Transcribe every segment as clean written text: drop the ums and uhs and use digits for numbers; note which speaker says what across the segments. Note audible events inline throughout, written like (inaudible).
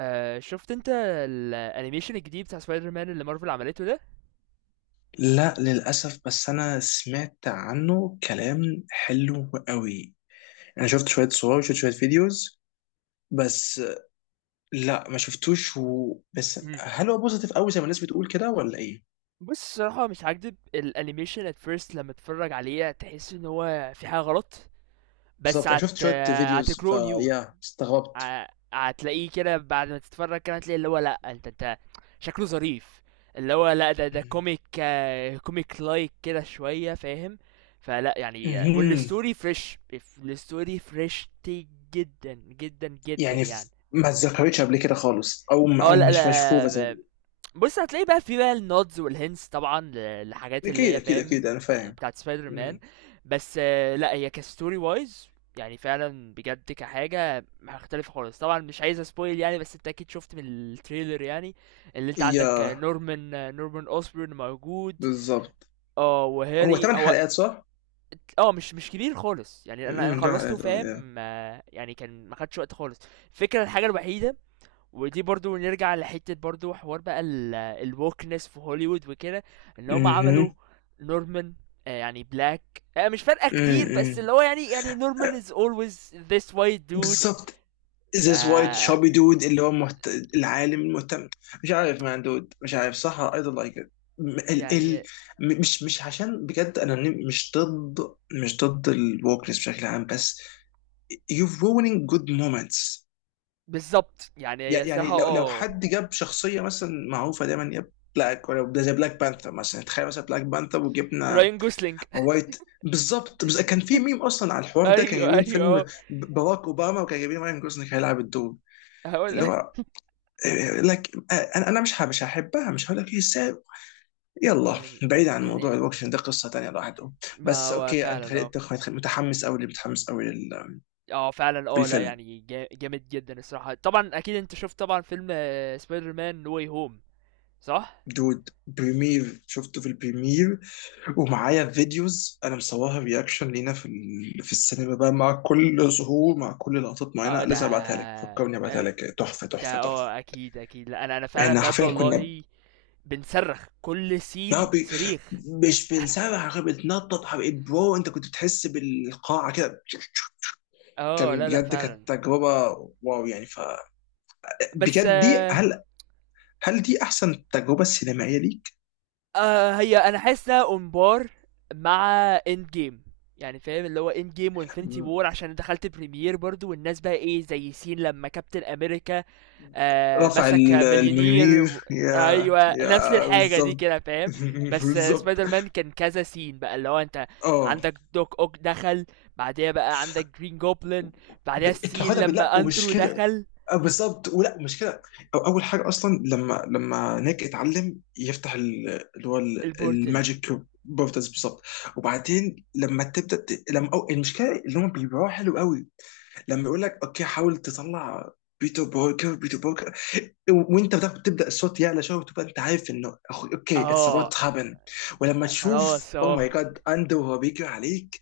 Speaker 1: آه، شفت انت الانيميشن الجديد بتاع سبايدر مان اللي مارفل عملته ده.
Speaker 2: لا للأسف، بس أنا سمعت عنه كلام حلو قوي. أنا شفت شوية صور وشفت شوية فيديوز بس. لا ما شفتوش بس
Speaker 1: مم.
Speaker 2: هل هو بوزيتيف قوي زي ما الناس بتقول كده ولا إيه؟
Speaker 1: بص الصراحه مش هكدب، الانيميشن at first لما تتفرج عليه تحس ان هو في حاجه غلط، بس
Speaker 2: بالظبط، أنا شفت شوية فيديوز
Speaker 1: هتجرو نيو،
Speaker 2: فيا استغربت.
Speaker 1: هتلاقيه كده. بعد ما تتفرج كده هتلاقي اللي هو لا، انت شكله ظريف، اللي هو لا، ده كوميك، كوميك لايك كده شويه، فاهم؟ فلا يعني
Speaker 2: مهم.
Speaker 1: والستوري فريش، الستوري فريش جدا جدا جدا
Speaker 2: يعني
Speaker 1: يعني.
Speaker 2: ما اتذكرتش قبل كده خالص، أو
Speaker 1: اه
Speaker 2: أو
Speaker 1: لا
Speaker 2: مش مشهورة زي...
Speaker 1: لا بص هتلاقي بقى في بقى النودز والهنس طبعا لحاجات اللي
Speaker 2: أكيد
Speaker 1: هي
Speaker 2: أكيد أكيد
Speaker 1: فاهم،
Speaker 2: أنا فاهم.
Speaker 1: بتاعت سبايدر مان.
Speaker 2: مم.
Speaker 1: بس لا هي كستوري وايز يعني فعلا بجد كحاجة مختلفة خالص. طبعا مش عايز اسبويل يعني، بس انت اكيد شفت من التريلر يعني اللي انت عندك،
Speaker 2: يا
Speaker 1: نورمان، نورمان اوسبورن موجود،
Speaker 2: بالظبط.
Speaker 1: اه
Speaker 2: هو
Speaker 1: وهاري
Speaker 2: ثمان
Speaker 1: هو.
Speaker 2: حلقات صح؟
Speaker 1: اه مش كبير خالص يعني، انا
Speaker 2: ده...
Speaker 1: خلصته،
Speaker 2: آه، يا.
Speaker 1: فاهم؟ يعني كان ما خدش وقت خالص. الفكرة، الحاجة الوحيدة، ودي برضو نرجع لحتة برضو، حوار بقى الwokeness في هوليوود وكده، ان هم عملوا
Speaker 2: مهم.
Speaker 1: نورمان يعني بلاك. مش فارقة
Speaker 2: مم،
Speaker 1: كتير، بس
Speaker 2: مم.
Speaker 1: اللي هو يعني، يعني نورمان is always this white dude.
Speaker 2: بالظبط.
Speaker 1: ف
Speaker 2: ذيس وايت شابي دود اللي هو محت... العالم المهتم، مش عارف مان دود، مش عارف صح، اي دونت لايك ات. ال
Speaker 1: يعني
Speaker 2: مش عشان بجد انا، مش ضد، مش ضد الوكنس بشكل عام، بس يو ruining جود مومنتس.
Speaker 1: بالظبط، يعني هي صراحة
Speaker 2: يعني لو
Speaker 1: اه،
Speaker 2: حد جاب شخصيه مثلا معروفه دايما يا بلاك، ولا ده زي بلاك بانثر مثلا. تخيل مثلا بلاك بانثر وجبنا
Speaker 1: راين جوسلينج.
Speaker 2: وايت، بالظبط. بس كان في ميم اصلا على
Speaker 1: (laughs)
Speaker 2: الحوار ده، كان
Speaker 1: ايوه
Speaker 2: جايبين
Speaker 1: ايوه
Speaker 2: فيلم
Speaker 1: اه،
Speaker 2: باراك اوباما، وكان جايبين ماين جوزنك هيلعب الدور
Speaker 1: هو
Speaker 2: اللي
Speaker 1: ده.
Speaker 2: هو... لك انا، مش مش هحبها، مش هقول لك ايه ازاي. يلا
Speaker 1: يعني
Speaker 2: بعيد عن
Speaker 1: يعني
Speaker 2: موضوع الوكشن ده، قصه تانيه لوحده.
Speaker 1: ما
Speaker 2: بس
Speaker 1: هو
Speaker 2: اوكي، انت
Speaker 1: فعلا اه.
Speaker 2: خليت متحمس قوي، متحمس قوي
Speaker 1: اه فعلا اه، لا
Speaker 2: للفيلم.
Speaker 1: يعني جامد جدا الصراحة. طبعا اكيد انت شفت طبعا فيلم سبايدر مان نو واي هوم، صح؟
Speaker 2: دود، بريمير شفته في البريمير، ومعايا فيديوز انا مصورها رياكشن لينا في في السينما بقى، مع كل ظهور، مع كل لقطات
Speaker 1: اه
Speaker 2: معينه،
Speaker 1: ده،
Speaker 2: لازم ابعتها لك. فكرني ابعتها لك، تحفه
Speaker 1: ده
Speaker 2: تحفه تحفه.
Speaker 1: اه اكيد اكيد. لا انا فعلا
Speaker 2: احنا
Speaker 1: بجد
Speaker 2: حرفيا كنا
Speaker 1: والله بنصرخ كل
Speaker 2: ما
Speaker 1: سين
Speaker 2: بي،
Speaker 1: صريخ.
Speaker 2: مش بنسرح غير بنتنطط. حبيبي برو، انت كنت بتحس بالقاعه كده.
Speaker 1: اه
Speaker 2: كان
Speaker 1: لا
Speaker 2: بجد كانت
Speaker 1: فعلا.
Speaker 2: تجربة، واو، يعني ف-
Speaker 1: بس
Speaker 2: بجد دي،
Speaker 1: آه،
Speaker 2: هل، هل دي أحسن تجربة سينمائية ليك؟
Speaker 1: آه هي انا حاسس انها امبار مع اند جيم، يعني فاهم؟ اللي هو اند جيم وانفينيتي وور، عشان دخلت بريمير برضو والناس بقى ايه، زي سين لما كابتن امريكا
Speaker 2: رفع
Speaker 1: مسك مليونير و...
Speaker 2: المنير، يا
Speaker 1: ايوه نفس
Speaker 2: يا،
Speaker 1: الحاجه دي
Speaker 2: بالظبط.
Speaker 1: كده، فاهم؟
Speaker 2: (laughs)
Speaker 1: بس
Speaker 2: بالظبط.
Speaker 1: سبايدر مان كان كذا سين بقى، اللي هو انت
Speaker 2: اه،
Speaker 1: عندك دوك اوك دخل، بعديها بقى عندك جرين جوبلin، بعديها
Speaker 2: انت
Speaker 1: السين
Speaker 2: خدها بالله
Speaker 1: لما
Speaker 2: ومش
Speaker 1: اندرو
Speaker 2: كده،
Speaker 1: دخل
Speaker 2: آه، بالظبط، ولا مش كده. أو اول حاجه اصلا، لما نيك اتعلم يفتح اللي هو
Speaker 1: البورتل.
Speaker 2: الماجيك، بورتالز، بالظبط. وبعدين لما تبدا لما أو المشكله اللي هم بيبيعوها حلو قوي، لما يقول لك اوكي حاول تطلع، بيتر بوركر، وانت بتاخد تبدا الصوت يعلى شويه، وتبقى انت عارف انه اوكي اتس
Speaker 1: اه
Speaker 2: اباوت هابن. ولما تشوف
Speaker 1: خلاص
Speaker 2: او
Speaker 1: اه.
Speaker 2: ماي جاد اندو وهو بيجري عليك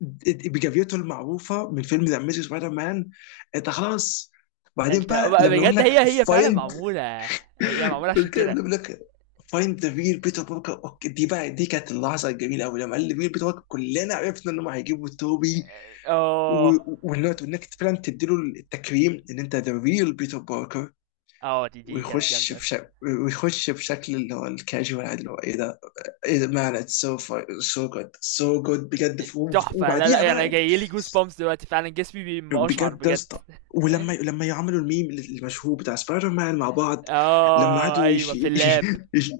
Speaker 2: بجريته المعروفه من فيلم ذا اميزنج سبايدر مان، انت خلاص. بعدين
Speaker 1: انت
Speaker 2: بقى
Speaker 1: بقى
Speaker 2: لما يقول
Speaker 1: بجد، هي
Speaker 2: لك
Speaker 1: هي فعلا
Speaker 2: فايند،
Speaker 1: معموله، هي معموله عشان
Speaker 2: الكلمه اللي
Speaker 1: كده.
Speaker 2: بيقول لك فايند ذا ريل بيتر بوركر، اوكي، دي كانت اللحظه الجميله قوي. لما قال لي ريل بيتر بوركر، كلنا عرفنا انهم هيجيبوا توبي.
Speaker 1: اه
Speaker 2: والنوت، وانك فعلا تديله التكريم ان انت ذا ريل بيتر باركر.
Speaker 1: اه، دي
Speaker 2: ويخش
Speaker 1: جامده
Speaker 2: بشكل ويخش بشكل اللي هو الكاجوال عادي، اللي هو ايه ده، ايه ده مان، اتس سو، سو جود بجد ف-.
Speaker 1: تحفه. لا
Speaker 2: وبعديها
Speaker 1: يعني،
Speaker 2: بقى،
Speaker 1: جايلي جوز بامس دلوقتي، فعلا جسمي بيبقى اشعر
Speaker 2: بجد يا
Speaker 1: بجد.
Speaker 2: اسطى. ولما يعملوا الميم المشهور بتاع سبايدر مان مع بعض. لما
Speaker 1: اه
Speaker 2: قعدوا يش...
Speaker 1: أيوه في اللاب.
Speaker 2: (laughs) يش...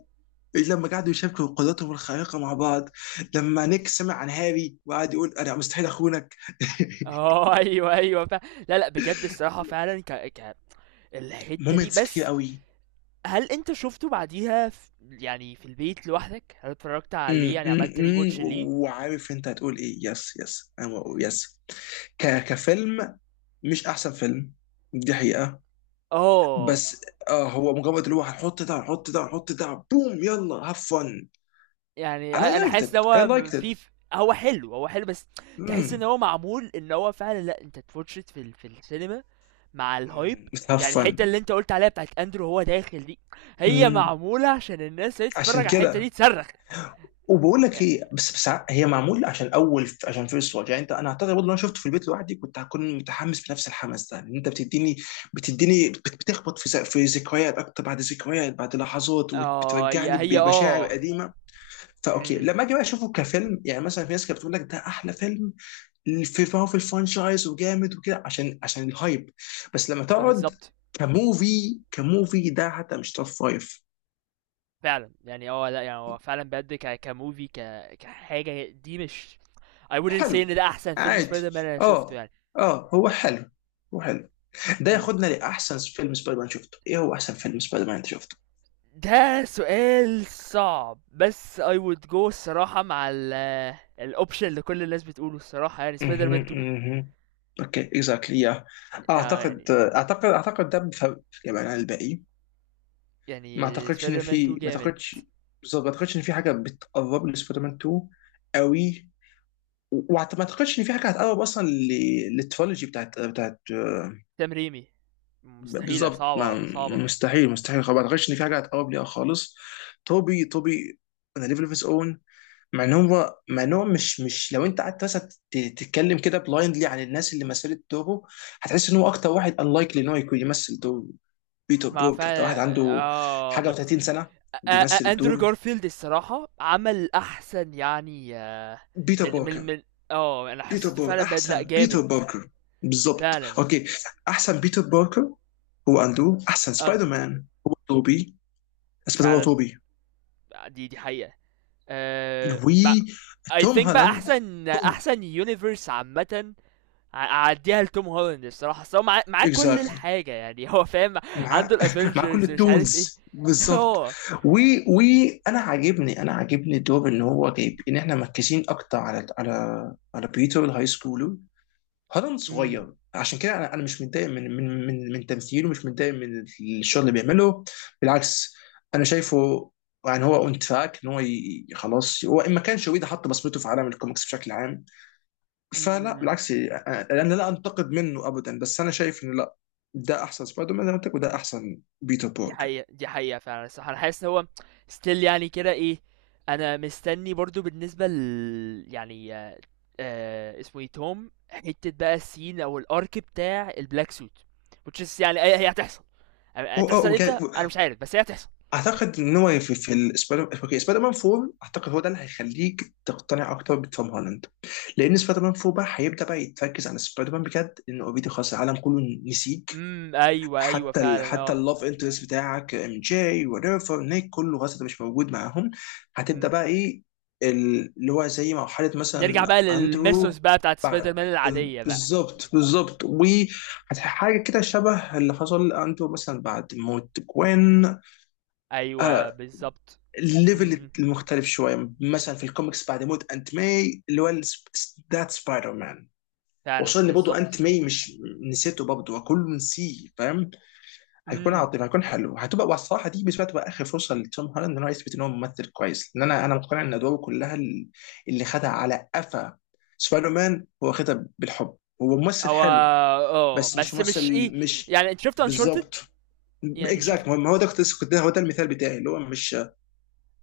Speaker 2: لما قعدوا يشاركوا قدراتهم الخارقه مع بعض. لما نيك سمع عن هاري وقعد يقول انا مستحيل اخونك.
Speaker 1: اه (laughs) أيوه أيوه ف... لا لأ بجد الصراحة فعلًا، ك ك
Speaker 2: (laughs)
Speaker 1: الحتّة دي.
Speaker 2: مومنتس كتير
Speaker 1: بس
Speaker 2: قوي.
Speaker 1: هل أنت شُفته بعديها، يعني في البيت لوحدك؟ هل اتفرّجت عليه يعني، عملت rewatch ليه؟
Speaker 2: وعارف انت هتقول ايه، يس يس، انا بقول يس. ك كفيلم، مش احسن فيلم، دي حقيقة.
Speaker 1: آه،
Speaker 2: بس اه هو مجرد اللي هو هنحط ده، هنحط ده، هنحط ده، بوم يلا هاف فن
Speaker 1: يعني،
Speaker 2: and I
Speaker 1: أنا
Speaker 2: liked
Speaker 1: حاسس إن
Speaker 2: it I
Speaker 1: هو م
Speaker 2: liked it.
Speaker 1: في ف هو حلو، هو حلو، بس تحس إن
Speaker 2: امم
Speaker 1: هو معمول، إن هو فعلًا لأ، أنت تwatch it في السينما مع الhype.
Speaker 2: have
Speaker 1: يعني
Speaker 2: fun.
Speaker 1: الحتّة اللي أنت قُلت عليها، بتاعة أندرو وهو داخل دي، هي
Speaker 2: امم،
Speaker 1: معمولة عشان الناس اللي هي
Speaker 2: عشان
Speaker 1: تتفرّج على الحتّة
Speaker 2: كده.
Speaker 1: دي تصرّخ.
Speaker 2: وبقول لك ايه، بس هي معمول عشان اول، عشان فيرست واتش. يعني انت، انا اعتقد برضه لو انا شفته في البيت لوحدي كنت هكون متحمس بنفس الحماس ده، ان انت بتديني، بتخبط في في ذكريات اكتر، بعد ذكريات، بعد لحظات،
Speaker 1: اه هي
Speaker 2: وبترجعني
Speaker 1: هي
Speaker 2: بمشاعر
Speaker 1: اه.
Speaker 2: قديمه. فاوكي،
Speaker 1: امم،
Speaker 2: لما اجي بقى اشوفه كفيلم، يعني مثلا في ناس كانت بتقول لك ده احلى فيلم في الفرانشايز، وجامد وكده، عشان الهايب. بس لما تقعد
Speaker 1: بالظبط.
Speaker 2: كموفي، كموفي ده حتى مش توب فايف.
Speaker 1: فعلا يعني اه، لا يعني هو فعلا بجد كموفي، كحاجه دي مش، I wouldn't say
Speaker 2: حلو،
Speaker 1: ان ده احسن فيلم
Speaker 2: عادي،
Speaker 1: سبايدر مان انا شوفته
Speaker 2: اه،
Speaker 1: يعني.
Speaker 2: اه هو
Speaker 1: لا
Speaker 2: حلو، هو حلو. ده
Speaker 1: امم،
Speaker 2: ياخدنا لاحسن فيلم سبايدر مان شفته. ايه هو احسن فيلم سبايدر مان انت شفته؟
Speaker 1: ده سؤال صعب، بس I would go الصراحه مع الاوبشن اللي كل الناس بتقوله الصراحه، يعني سبايدر مان
Speaker 2: اها
Speaker 1: 2.
Speaker 2: اها، اوكي اكزاكتلي، يا.
Speaker 1: آه
Speaker 2: اعتقد
Speaker 1: يعني،
Speaker 2: اعتقد اعتقد ده بفرق يعني عن الباقي. ما
Speaker 1: يعني
Speaker 2: اعتقدش ان
Speaker 1: سبايدر مان 2
Speaker 2: في ما
Speaker 1: جامد،
Speaker 2: اعتقدش بالظبط، ما اعتقدش ان في حاجه بتقرب لسبايدر مان 2 قوي. وما اعتقدش ان في حاجه هتقرب اصلا للترولوجي بتاعت
Speaker 1: سام ريمي، مستحيله،
Speaker 2: بالظبط ما
Speaker 1: صعبه صعبه.
Speaker 2: مستحيل مستحيل خلاص. ما اعتقدش ان في حاجه هتقرب ليها خالص. توبي انا ليفل اوف اون. مع ان هو مش لو انت قعدت مثلا تتكلم كده بلايندلي عن الناس اللي مثلت توبو، هتحس ان هو اكتر واحد انلايكلي ان هو يكون يمثل دور بيتر
Speaker 1: ما
Speaker 2: بوركر. ده واحد
Speaker 1: فعلا
Speaker 2: عنده
Speaker 1: اه،
Speaker 2: حاجه
Speaker 1: ما...
Speaker 2: و30 سنه
Speaker 1: آ-
Speaker 2: بيمثل
Speaker 1: اندرو
Speaker 2: الدور.
Speaker 1: جارفيلد الصراحة عمل احسن يعني،
Speaker 2: بيتر
Speaker 1: من من
Speaker 2: بوركر
Speaker 1: من اه انا
Speaker 2: بيتر
Speaker 1: حسيته فعلا
Speaker 2: بوركر
Speaker 1: بدلع
Speaker 2: احسن بيتر
Speaker 1: جامد
Speaker 2: بوركر. بالظبط
Speaker 1: فعلا.
Speaker 2: اوكي، احسن بيتر بوركر هو اندرو. احسن سبايدر
Speaker 1: اندرو
Speaker 2: مان هو توبي، سبايدر مان هو
Speaker 1: فعلا،
Speaker 2: توبي.
Speaker 1: دي حقيقة. أه... اي
Speaker 2: وتوم
Speaker 1: ثينك بقى
Speaker 2: هالاند
Speaker 1: احسن احسن يونيفرس عامة، اعديها لتوم هولاند الصراحة، أصل هو معاه كل
Speaker 2: اكزاكتلي،
Speaker 1: الحاجة يعني. (laughs) هو فاهم، عنده
Speaker 2: مع (laughs) مع كل
Speaker 1: الافنجرز مش عارف ايه.
Speaker 2: التولز
Speaker 1: (laughs)
Speaker 2: بالظبط.
Speaker 1: هو
Speaker 2: و وانا عاجبني دور ان هو جايب ان احنا مركزين اكتر على على بيتر الهاي سكول. هالاند صغير عشان كده انا، مش متضايق من من تمثيله، مش متضايق من الشغل اللي بيعمله، بالعكس. انا شايفه يعني هو اون تراك ان هو خلاص هو ان ما كانش ويدا حط بصمته في عالم الكوميكس بشكل عام. فلا،
Speaker 1: امم،
Speaker 2: بالعكس، يعني انا لا انتقد منه ابدا، بس انا شايف انه لا، ده احسن سبايدر مان زي ما قلت لك، وده احسن بيتر
Speaker 1: دي
Speaker 2: باركر.
Speaker 1: حقيقة، دي حقيقة فعلًا. الصراحة أنا حاسس إن هو still يعني كده إيه، أنا مستني برضه بالنسبة يعني، اسمه إيه توم، حتة بقى الscene أو الarc بتاع الblack suit، which is يعني، هي هتحصل.
Speaker 2: آه،
Speaker 1: هتحصل إمتى؟ أنا مش عارف، بس هي هتحصل.
Speaker 2: اعتقد ان هو في السبايدر اوكي سبايدر مان 4، اعتقد هو ده اللي هيخليك تقتنع اكتر بتوم هولاند. لان سبايدر مان 4 بقى هيبدا بقى يتركز على سبايدر مان بجد، لان اوريدي خلاص العالم كله نسيك.
Speaker 1: إمم، أيوه، أيوه
Speaker 2: حتى
Speaker 1: فعلًا
Speaker 2: حتى
Speaker 1: آه،
Speaker 2: اللاف انترست بتاعك ام جي وريفر نيك، كله خلاص انت مش موجود معاهم. هتبدا
Speaker 1: إمم،
Speaker 2: بقى ايه اللي هو زي مرحله
Speaker 1: نرجع
Speaker 2: مثلا
Speaker 1: بقى للMythos
Speaker 2: اندرو
Speaker 1: بقى بتاعة spider
Speaker 2: بعد.
Speaker 1: man العادية بقى.
Speaker 2: بالظبط، بالظبط، وحاجه كده شبه اللي حصل لاندرو مثلا بعد موت جوين.
Speaker 1: أيوه
Speaker 2: آه،
Speaker 1: بالضبط، إمم،
Speaker 2: الليفل
Speaker 1: إمم،
Speaker 2: المختلف شويه مثلا في الكوميكس بعد موت انت ماي اللي هو ذات سبايدر مان.
Speaker 1: فعلًا
Speaker 2: وصلني برضه انت
Speaker 1: بالضبط،
Speaker 2: ماي مش نسيته برضه وكله نسيه، فاهم. هيكون
Speaker 1: إمم.
Speaker 2: عاطفي، هيكون حلو، هتبقى. والصراحه دي بالنسبه لي تبقى اخر فرصه لتوم هولاند ان هو يثبت ان هو ممثل كويس. لان انا، مقتنع ان ادواره كلها اللي خدها على قفا. سبايدر مان هو خدها بالحب. هو ممثل
Speaker 1: هو
Speaker 2: حلو،
Speaker 1: اه،
Speaker 2: بس مش
Speaker 1: بس
Speaker 2: ممثل،
Speaker 1: مش ايه،
Speaker 2: مش...
Speaker 1: يعني انت شفت انشورتد
Speaker 2: بالظبط،
Speaker 1: يعني،
Speaker 2: اكزاكت،
Speaker 1: شفت
Speaker 2: هو ده كنت كنت ده هو ده المثال بتاعي اللي هو مش.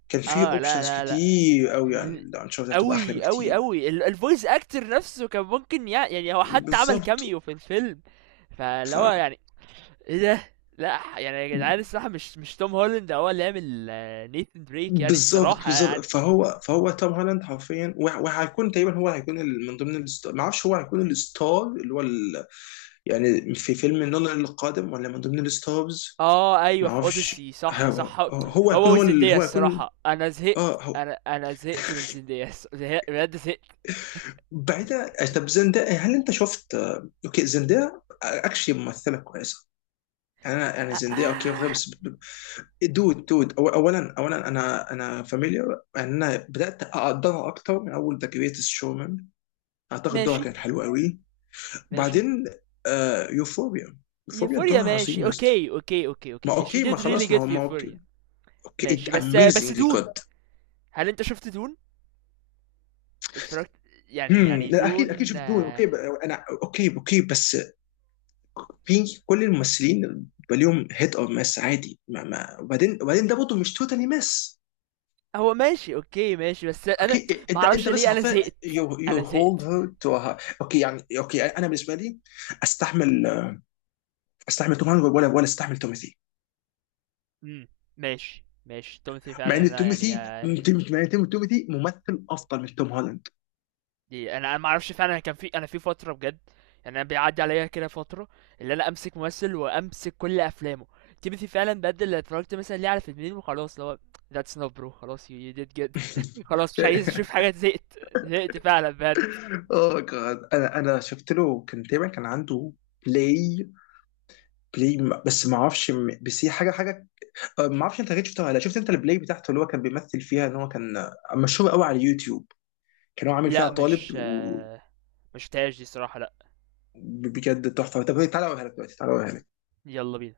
Speaker 2: كان في
Speaker 1: اه لا
Speaker 2: اوبشنز
Speaker 1: لا لا
Speaker 2: كتير قوي يعني،
Speaker 1: مم.
Speaker 2: لو هنشوف ده هتبقى احلى
Speaker 1: قوي قوي
Speaker 2: بكتير.
Speaker 1: قوي الفويس اكتر نفسه، كان ممكن يعني هو حتى عمل
Speaker 2: بالظبط
Speaker 1: كاميو في الفيلم. فاللي
Speaker 2: ف،
Speaker 1: هو يعني ايه ده، لا يعني يا جدعان الصراحه مش، مش توم هولاند هو اللي عامل نيثن دريك يعني
Speaker 2: بالظبط
Speaker 1: الصراحه
Speaker 2: بالظبط
Speaker 1: يعني.
Speaker 2: فهو توم هولاند حرفيا، وهيكون تقريبا هو هيكون من ضمن الستار. ما اعرفش هو هيكون الستار اللي هو ال... يعني في فيلم نولان القادم، ولا من ضمن الستارز
Speaker 1: اه ايوه
Speaker 2: ما
Speaker 1: في
Speaker 2: اعرفش.
Speaker 1: اوديسي، صح
Speaker 2: هو
Speaker 1: صح.
Speaker 2: هو هيكون
Speaker 1: هو
Speaker 2: هو ال...
Speaker 1: وزندية
Speaker 2: هو هيكون
Speaker 1: الصراحه انا زهقت،
Speaker 2: اه، هو.
Speaker 1: انا زهقت من زندية. (laughs) بجد زهقت.
Speaker 2: بعيدا طب، زندايا، هل انت شفت آه، اوكي، زندايا اكشلي ممثله كويسه. يعني انا يعني
Speaker 1: آه،
Speaker 2: زندايا اوكي واخدها،
Speaker 1: آه،
Speaker 2: بس دود، دود، أو اولا انا، فاميليار. يعني انا بدات اقدرها اكتر من اول ذا جريتست شومان، اعتقد دورها
Speaker 1: ماشي
Speaker 2: كانت حلوه قوي.
Speaker 1: ماشي،
Speaker 2: وبعدين آه يوفوريا، يوفوريا
Speaker 1: يوفوريا
Speaker 2: دورها
Speaker 1: ماشي،
Speaker 2: عظيم يا اسطى.
Speaker 1: اوكي اوكي اوكي
Speaker 2: ما
Speaker 1: اوكي، she
Speaker 2: اوكي، ما
Speaker 1: did
Speaker 2: خلاص،
Speaker 1: really
Speaker 2: ما هو
Speaker 1: good في
Speaker 2: ما اوكي،
Speaker 1: يوفوريا.
Speaker 2: اوكي
Speaker 1: ماشي، بس
Speaker 2: اميزنجلي
Speaker 1: دون،
Speaker 2: جود.
Speaker 1: هل انت شفت دون، اتفرجت، يعني
Speaker 2: لا اكيد اكيد
Speaker 1: دون
Speaker 2: شفت دون.
Speaker 1: آه،
Speaker 2: اوكي، انا اوكي، اوكي، بس في كل الممثلين بيبقى ليهم هيت اور مس عادي. ما ما وبعدين ده برضه مش توتالي مس.
Speaker 1: هو ماشي اوكي، ماشي بس انا
Speaker 2: اوكي
Speaker 1: ما
Speaker 2: انت،
Speaker 1: اعرفش
Speaker 2: انت بس
Speaker 1: ليه، انا
Speaker 2: حرفيا،
Speaker 1: زهقت،
Speaker 2: يو
Speaker 1: انا
Speaker 2: هولد
Speaker 1: زهقت.
Speaker 2: هير تو. اوكي يعني، اوكي انا بالنسبه لي استحمل، استحمل توم هانكس، ولا استحمل توماثي.
Speaker 1: امم، ماشي ماشي، تومثي
Speaker 2: مع
Speaker 1: فعلا
Speaker 2: ان
Speaker 1: لا يعني
Speaker 2: تومثي، مع ان
Speaker 1: آه،
Speaker 2: تومثي ممثل افضل من توم هولاند.
Speaker 1: دي انا، ما اعرفش فعلا. أنا كان في، انا في فتره بجد يعني، انا بيعدي عليا كده فتره، اللي انا امسك ممثل وامسك كل افلامه. تيموثي فعلا بجد، اللي اتفرجت مثلا ليه على فيلمين وخلاص، اللي هو that's enough bro، خلاص you did good. (laughs) خلاص مش عايز اشوف
Speaker 2: (laughs)
Speaker 1: حاجه، زهقت زهقت فعلا بجد.
Speaker 2: اوه جاد، انا، شفت له كان تقريبا كان عنده بلاي، بس ما اعرفش، بس هي حاجه، حاجه. آه، ما اعرفش انت جيت شفتها ولا لا. شفت انت البلاي بتاعته اللي هو كان بيمثل فيها ان هو كان آه، مشهور قوي على اليوتيوب، كان هو عامل فيها
Speaker 1: لا
Speaker 2: طالب
Speaker 1: مش
Speaker 2: و...
Speaker 1: آه، مش تاج دي صراحه، لا.
Speaker 2: بجد تحفه. طب تعالى اوريها لك دلوقتي، تعالى اوريها لك.
Speaker 1: يلا بينا.